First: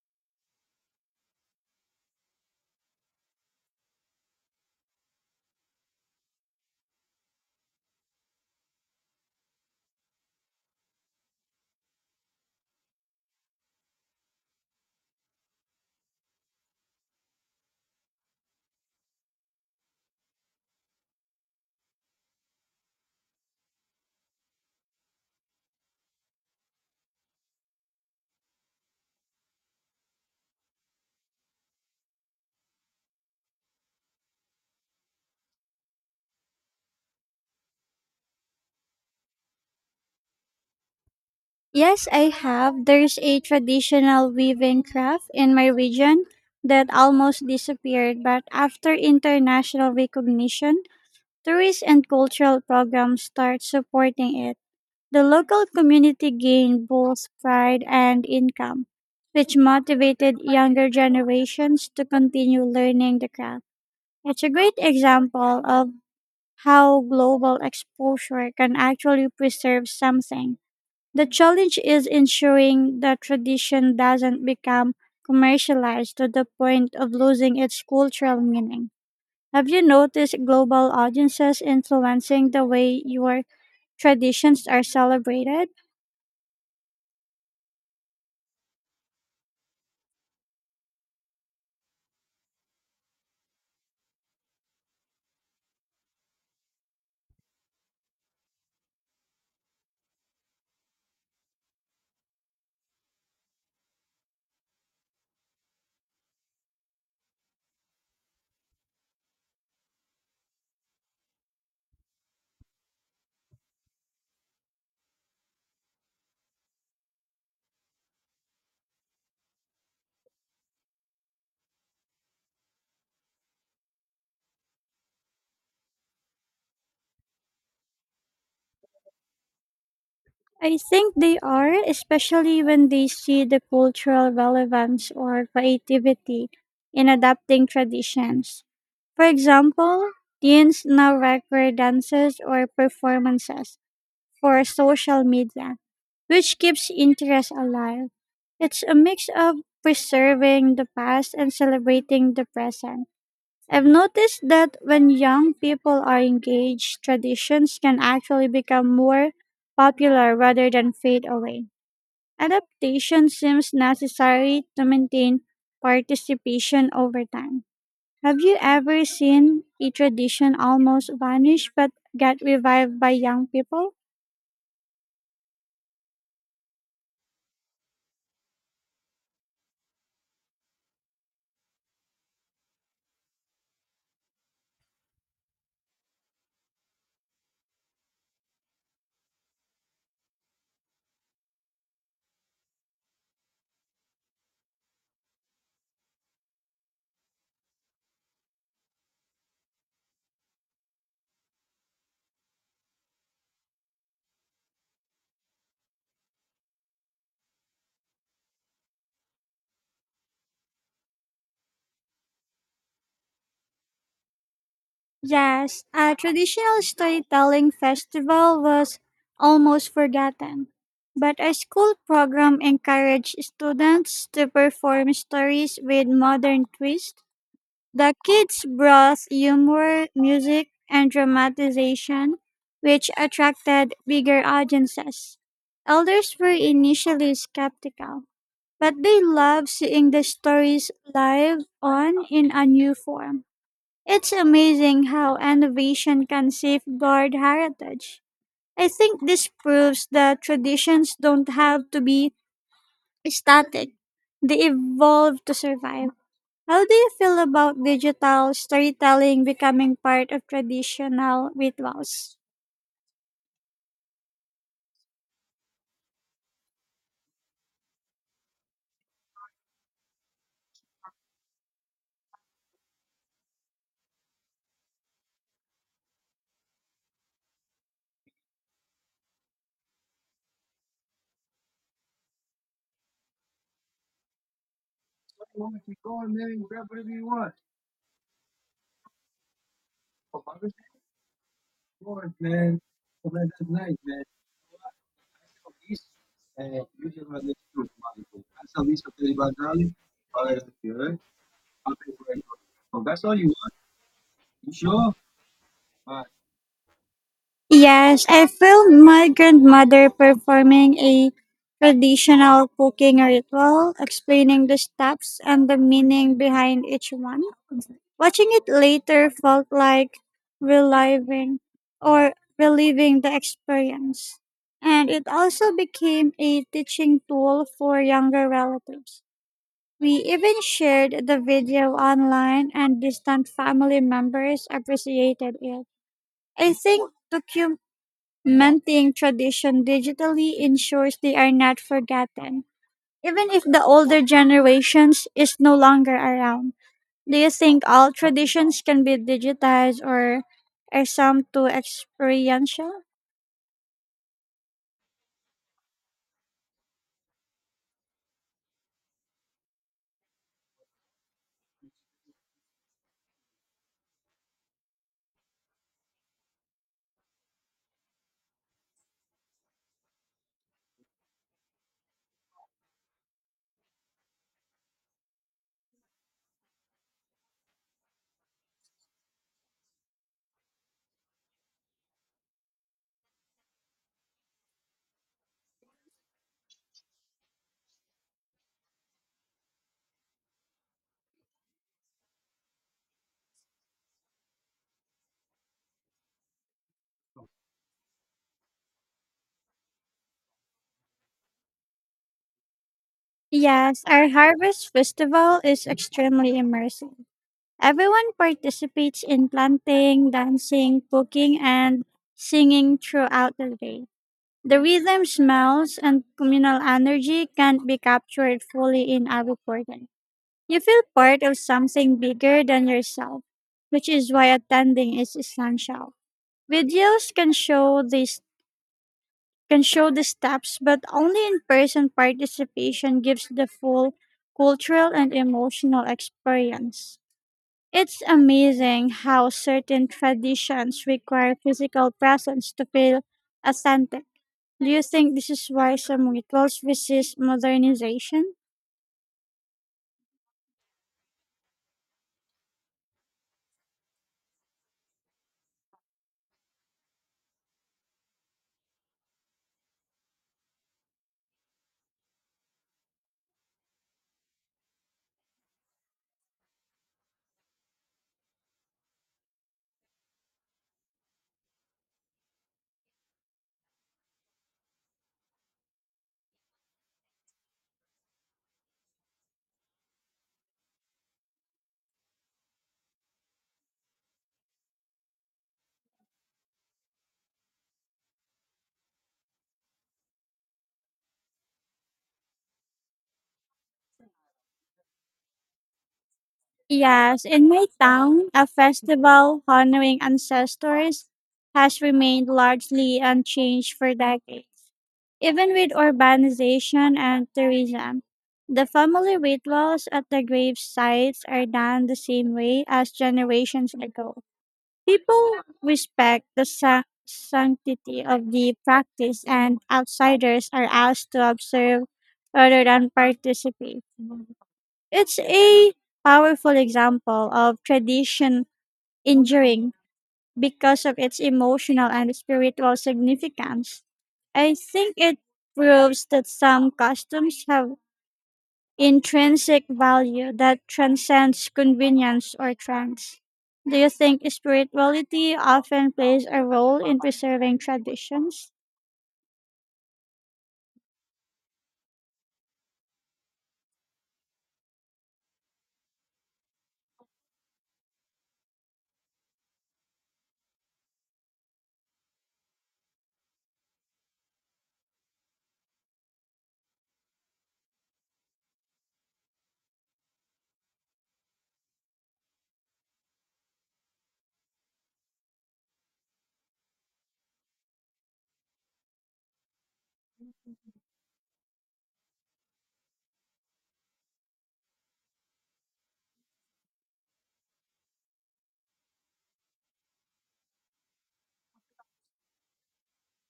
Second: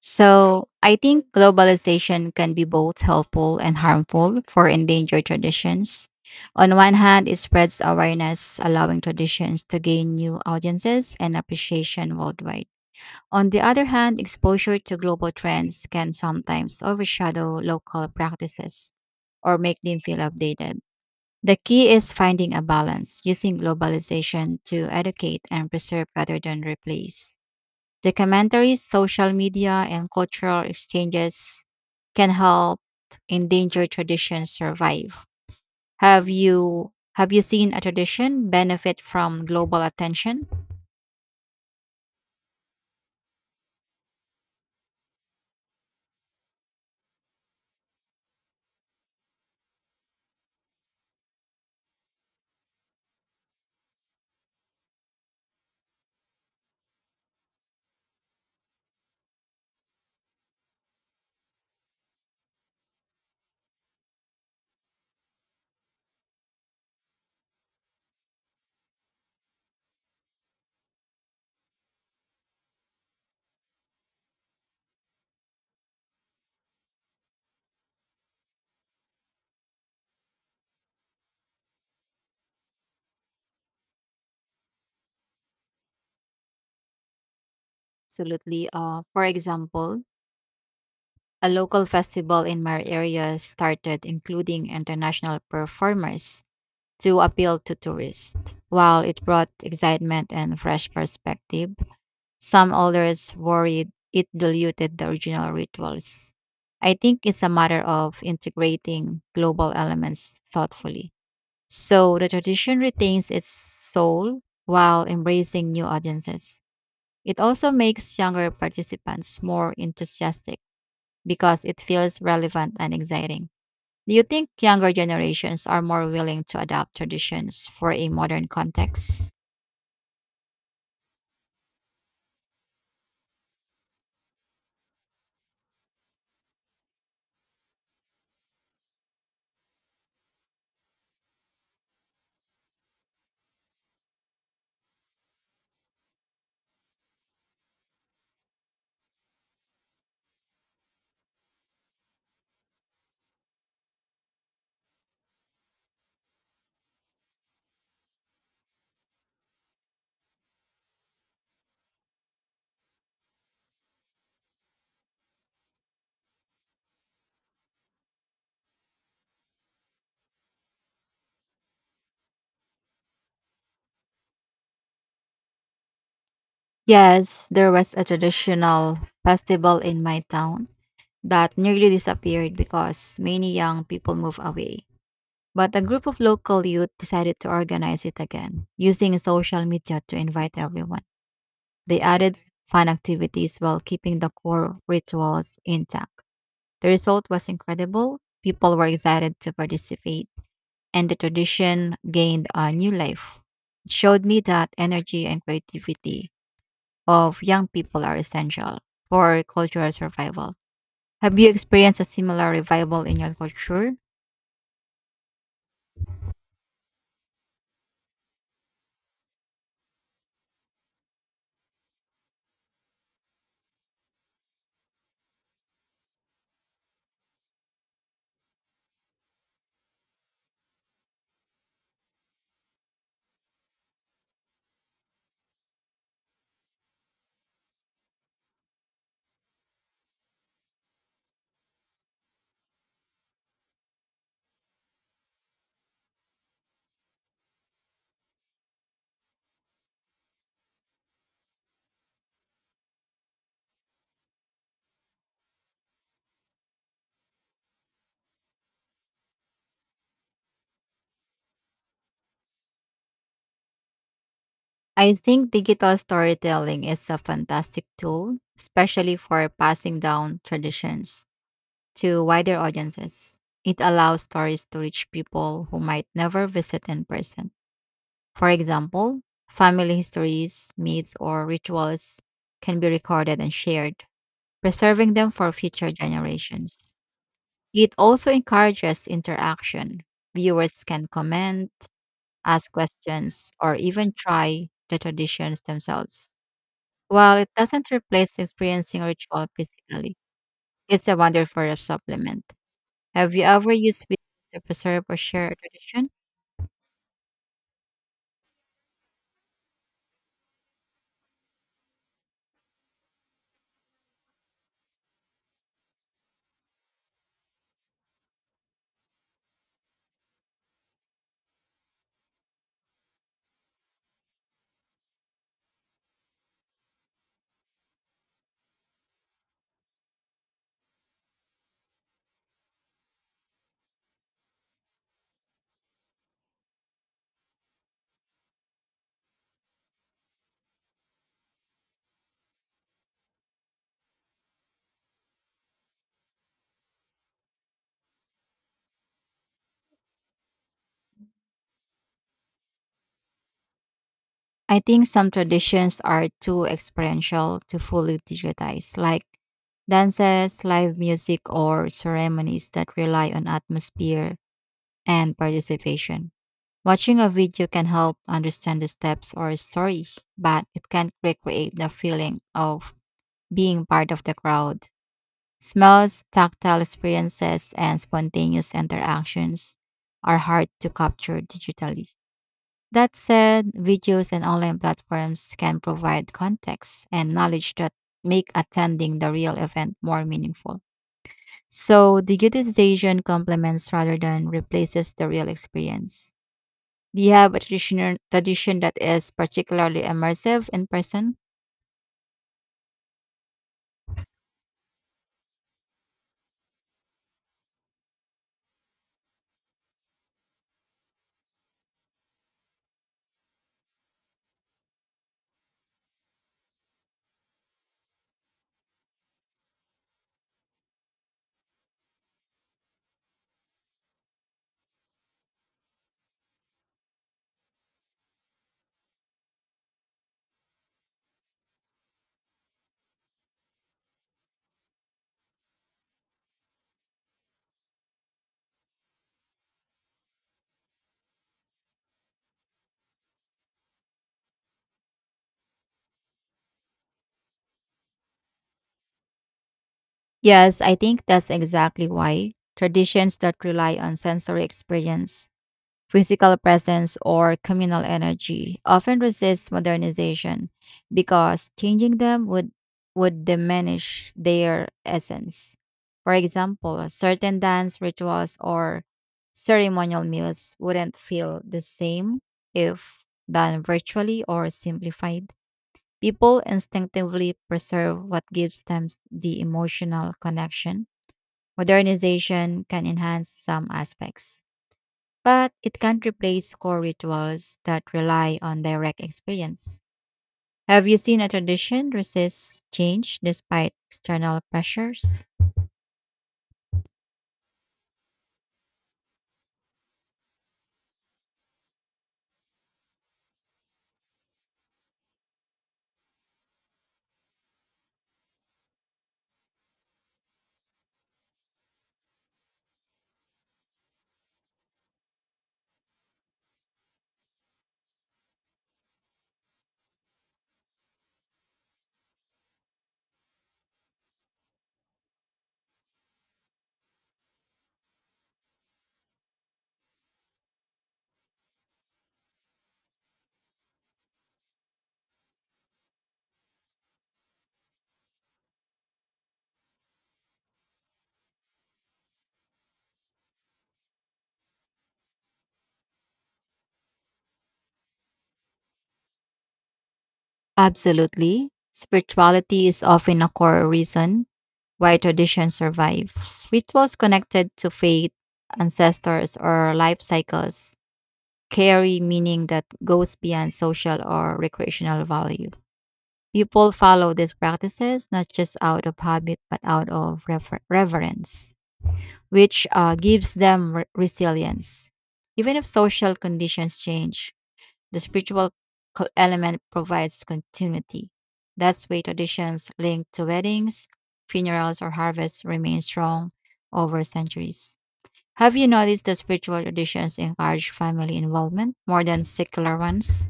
So I think globalization can be both helpful and harmful for endangered traditions. On one hand, it spreads awareness, allowing traditions to gain new audiences and appreciation worldwide. On the other hand, exposure to global trends can sometimes overshadow local practices or make them feel outdated. The key is finding a balance, using globalization to educate and preserve rather than replace. Documentaries, social media, and cultural exchanges can help endangered traditions survive. Have you seen a tradition benefit from global attention? Yes, I have. There's a traditional weaving craft in my region that almost disappeared, but after international recognition, tourist and cultural programs start supporting it. The local community gained both pride and income, which motivated younger generations to continue learning the craft. It's a great example of how global exposure can actually preserve something. The challenge is ensuring the tradition doesn't become commercialized to the point of losing its cultural meaning. Have you noticed global audiences influencing the way your traditions are celebrated? Absolutely. For example, a local festival in my area started including international performers to appeal to tourists. While it brought excitement and fresh perspective, some elders worried it diluted the original rituals. I think it's a matter of integrating global elements thoughtfully, so the tradition retains its soul while embracing new audiences. It also makes younger participants more enthusiastic because it feels relevant and exciting. Do you think younger generations are more willing to adapt traditions for a modern context? I think they are, especially when they see the cultural relevance or creativity in adapting traditions. For example, teens now record dances or performances for social media, which keeps interest alive. It's a mix of preserving the past and celebrating the present. I've noticed that when young people are engaged, traditions can actually become more popular rather than fade away. Adaptation seems necessary to maintain participation over time. Have you ever seen a tradition almost vanish but get revived by young people? Yes, there was a traditional festival in my town that nearly disappeared because many young people moved away. But a group of local youth decided to organize it again, using social media to invite everyone. They fun activities while keeping the core rituals intact. The result was incredible. People were excited to participate, and the tradition gained a new life. It showed me that energy and creativity of young people are essential for cultural survival. Have you experienced a similar revival in your culture? Yes, a traditional storytelling festival was almost forgotten, but our school program encouraged students to perform stories with modern twist. The kids brought humor, music, and dramatization, which attracted bigger audiences. Elders were initially skeptical, but they loved seeing the stories live on in a new form. It's amazing how innovation can safeguard heritage. I think this proves that traditions don't have to be static, they evolve to survive. How do you feel about digital storytelling becoming part of traditional rituals? I think digital storytelling is a fantastic tool, especially for passing down traditions to wider audiences. It allows stories to reach people who might never visit in person. For example, family histories, myths, or rituals can be recorded and shared, preserving them for future generations. It also encourages interaction. Viewers can comment, ask questions, or even try the traditions themselves. While it doesn't replace experiencing ritual physically, it's a wonderful supplement. Have you ever used videos to preserve or share a tradition? Yes, I filmed my grandmother performing a traditional cooking ritual, explaining the steps and the meaning behind each one. Watching it later felt like reliving reliving the experience. And it also became a teaching tool for younger relatives. We even shared the video online, and distant family members appreciated it. I think documenting Menting tradition digitally ensures they are not forgotten, even if the older generations is no longer around. Do you think all traditions can be digitized or are some too experiential? I think some traditions are too experiential to fully digitize, like dances, live music, or ceremonies that rely on atmosphere and participation. Watching a video can help understand the steps or story, but it can't recreate the feeling of being part of the crowd. Smells, tactile experiences, and spontaneous interactions are hard to capture digitally. That said, videos and online platforms can provide context and knowledge that make attending the real event more meaningful. So, digitization complements rather than replaces the real experience. Do you have a traditional tradition that is particularly immersive in person? Yes, our harvest festival is extremely immersive. Everyone participates in planting, dancing, cooking, and singing throughout the day. The rhythm, smells, and communal energy can't be captured fully in a recording. You feel part of something bigger than yourself, which is why attending is essential. Videos can show the steps, but only in-person participation gives the full cultural and emotional experience. It's amazing how certain traditions require physical presence to feel authentic. Do you think this is why some rituals resist modernization? Yes, I think that's exactly why. Traditions that rely on sensory experience, physical presence, or communal energy often resist modernization because changing them would diminish their essence. For example, certain dance rituals or ceremonial meals wouldn't feel the same if done virtually or simplified. People instinctively preserve what gives them the emotional connection. Modernization can enhance some aspects, but it can't replace core rituals that rely on direct experience. Have you seen a tradition resist change despite external pressures? Yes, in my town, a festival honoring ancestors has remained largely unchanged for decades, even with urbanization and tourism. The family rituals at the grave sites are done the same way as generations ago. People respect the sanctity of the practice, and outsiders are asked to observe rather than participate. It's a powerful example of tradition enduring because of its emotional and spiritual significance. I think it proves that some customs have intrinsic value that transcends convenience or trends. Do you think spirituality often plays a role in preserving traditions? Absolutely. Spirituality is often a core reason why traditions survive. Rituals connected to faith, ancestors, or life cycles carry meaning that goes beyond social or recreational value. People follow these practices not just out of habit but out of reverence, which gives them resilience. Even if social conditions change, the spiritual element provides continuity. That's why traditions linked to weddings, funerals, or harvests remain strong over centuries. Have you noticed that spiritual traditions encourage family involvement more than secular ones?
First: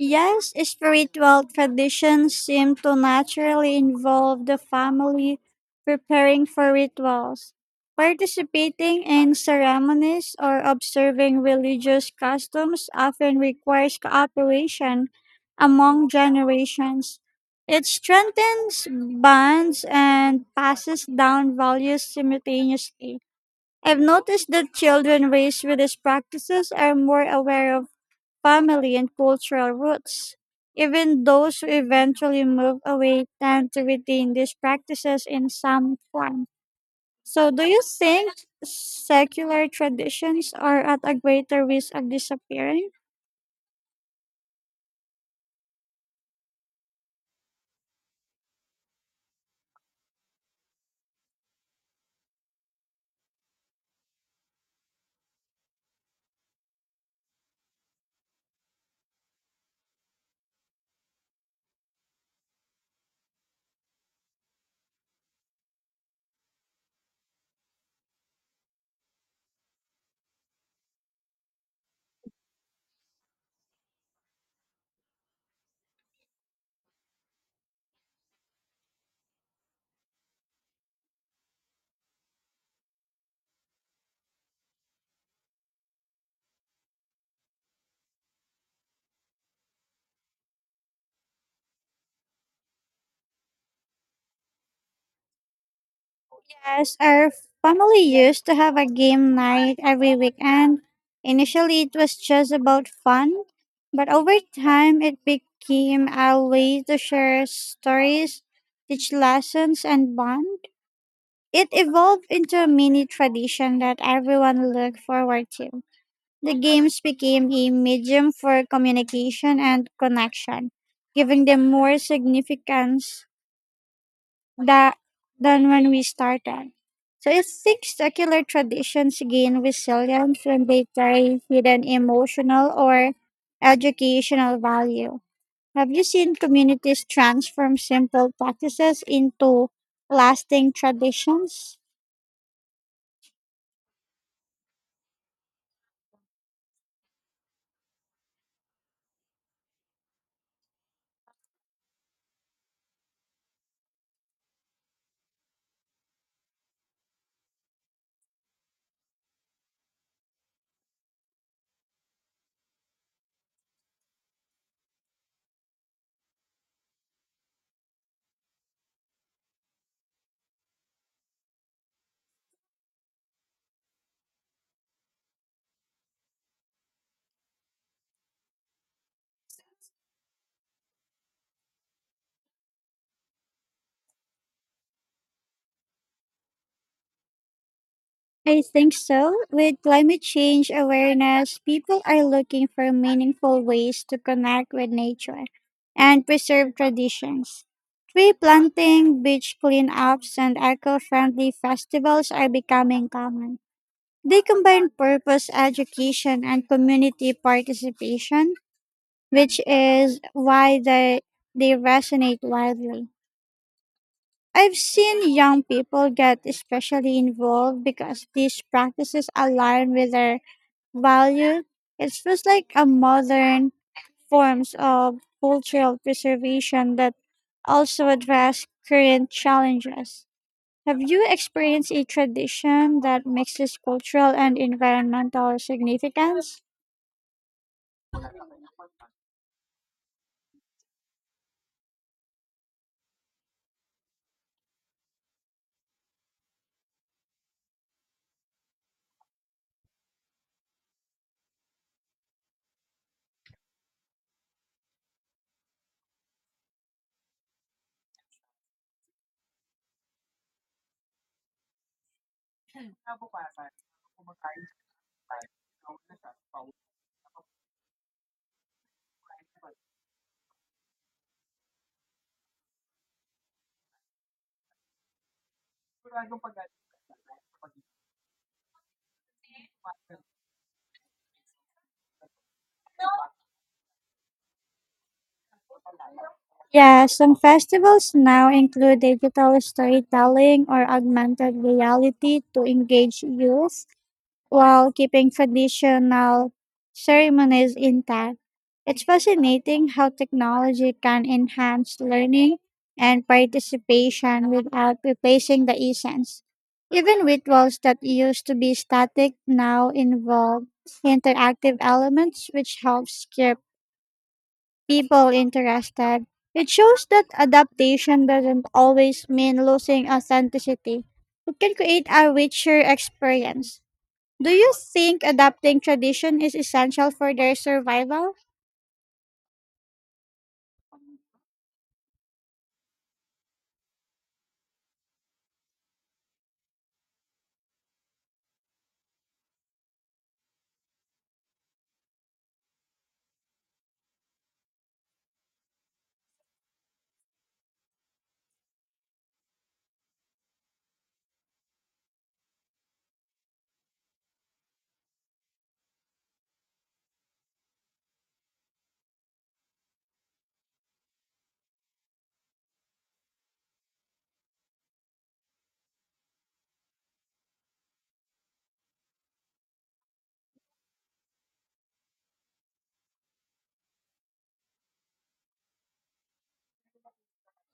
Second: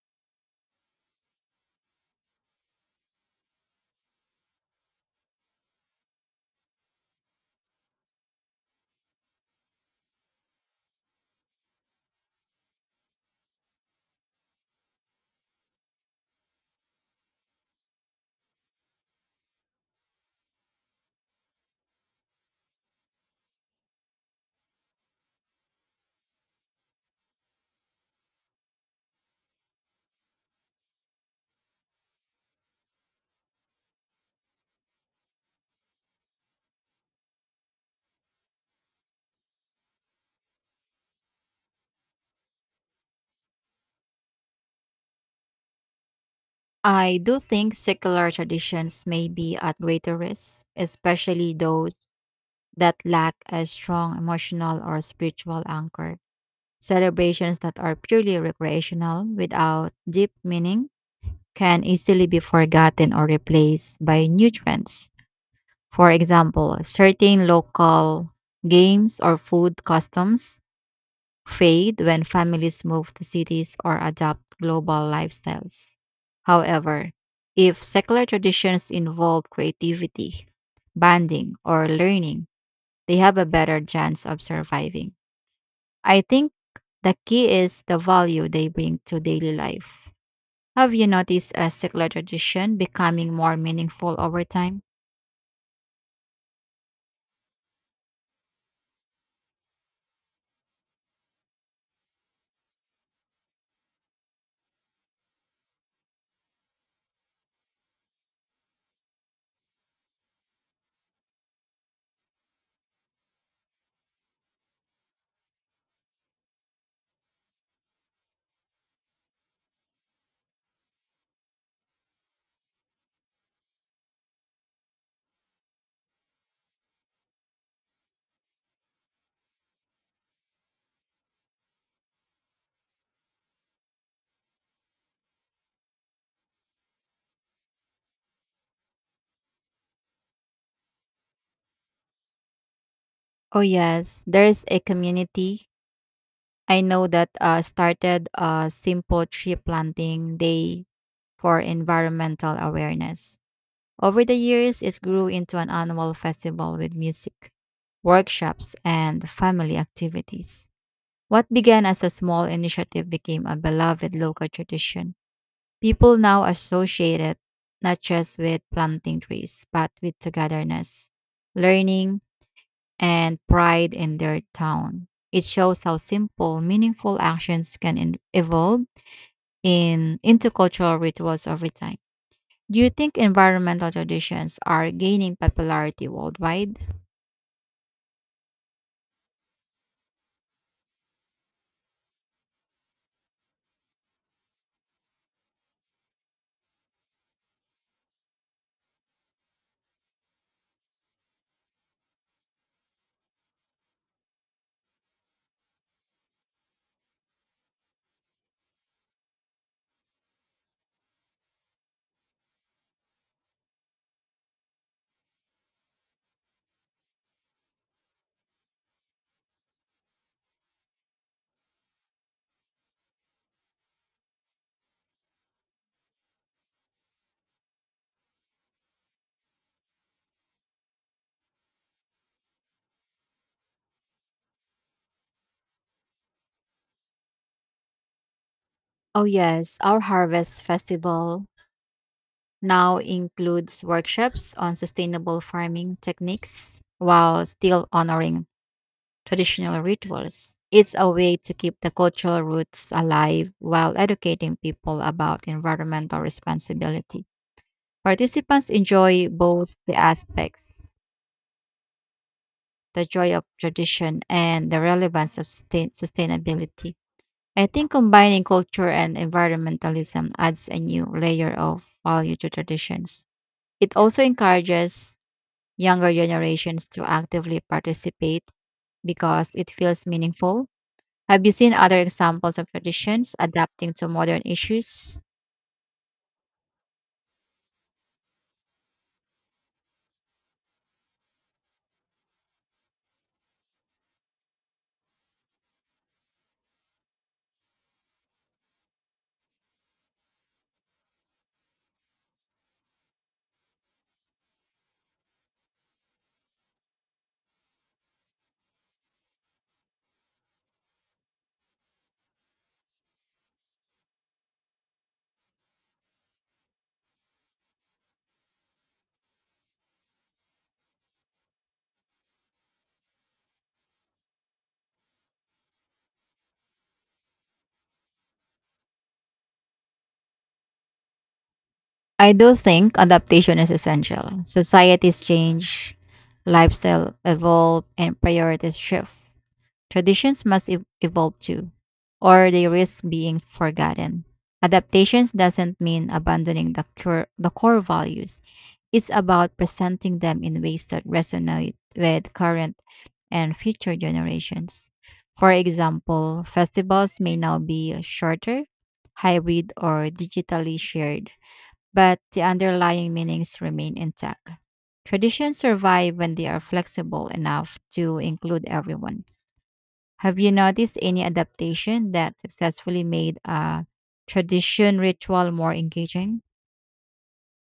Yes, spiritual traditions seem to naturally involve the family preparing for rituals, participating in ceremonies, or observing religious customs often requires cooperation among generations. It strengthens bonds and passes down values simultaneously. I've noticed that children raised with these practices are more aware of family, and cultural roots. Even those who eventually move away tend to retain these practices in some form. So, do you think secular traditions are at a greater risk of disappearing? I do think secular traditions may be at greater risk, especially those that lack a strong emotional or spiritual anchor. Celebrations that are purely recreational without deep meaning can easily be forgotten or replaced by new trends. For example, certain local games or food customs fade when families move to cities or adopt global lifestyles. However, if secular traditions involve creativity, bonding, or learning, they have a better chance of surviving. I think the key is the value they bring to daily life. Have you noticed a secular tradition becoming more meaningful over time? Yes, our family used to have a game night every weekend. Initially, it was just about fun, but over time, it became a way to share stories, teach lessons, and bond. It evolved into a mini tradition that everyone looked forward to. The games became a medium for communication and connection, giving them more significance that, than when we started. So it thinks secular traditions gain resilience when they carry hidden emotional or educational value. Have you seen communities transform simple practices into lasting traditions? Oh, yes, there's a community I know that started a simple tree planting day for environmental awareness. Over the years, it grew into an annual festival with music, workshops, and family activities. What began as a small initiative became a beloved local tradition. People now associate it not just with planting trees, but with togetherness, learning, and pride in their town. It shows how simple, meaningful actions can in- evolve in into cultural rituals over time. Do you think environmental traditions are gaining popularity worldwide? I think so. With climate change awareness, people are looking for meaningful ways to connect with nature and preserve traditions. Tree planting, beach cleanups, and eco friendly festivals are becoming common. They combine purpose education and community participation, which is why they resonate widely. I've seen young people get especially involved because these practices align with their value. It feels like a modern forms of cultural preservation that also address current challenges. Have you experienced a tradition that mixes cultural and environmental significance? Oh, yes. Our harvest festival now includes workshops on sustainable farming techniques while still honoring traditional rituals. It's a way to keep the cultural roots alive while educating people about environmental responsibility. Participants enjoy both the aspects, the joy of tradition, and the relevance of sustainability. I think combining culture and environmentalism adds a new layer of value to traditions. It also encourages younger generations to actively participate because it feels meaningful. Have you seen other examples of traditions adapting to modern issues? Yeah, some festivals now include digital storytelling or augmented reality to engage youth while keeping traditional ceremonies intact. It's fascinating how technology can enhance learning and participation without replacing the essence. Even rituals that used to be static now involve interactive elements, which helps keep people interested. It shows that adaptation doesn't always mean losing authenticity. It can create a richer experience. Do you think adapting tradition is essential for their survival? I do think adaptation is essential. Societies change, lifestyle evolve, and priorities shift. Traditions must evolve too, or they risk being forgotten. Adaptations doesn't mean abandoning the core values. It's about presenting them in ways that resonate with current and future generations. For example, festivals may now be shorter, hybrid, or digitally shared, but the underlying meanings remain intact. Traditions survive when they are flexible enough to include everyone. Have you noticed any adaptation that successfully made a tradition ritual more engaging?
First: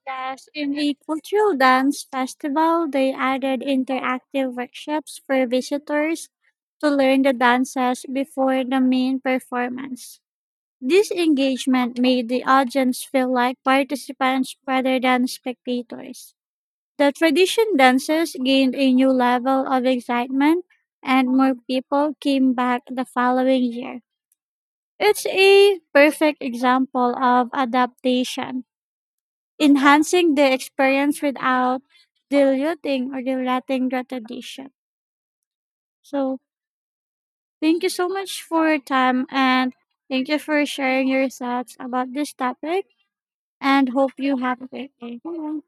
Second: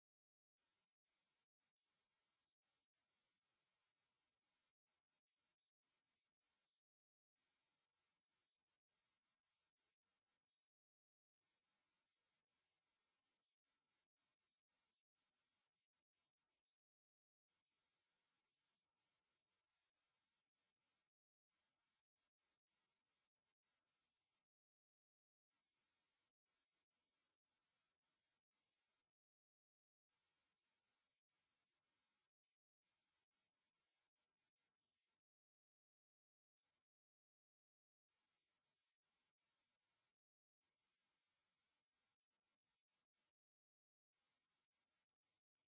Yes, in a cultural dance festival, they added interactive workshops for visitors to learn the dances before the main performance. This engagement made the audience feel like participants rather than spectators. The tradition dances gained a new level of excitement, and more people came back the following year. It's a perfect example of adaptation, enhancing the experience without diluting the tradition. So, thank you so much for your time and thank you for sharing your thoughts about this topic and hope you have a great day. Bye.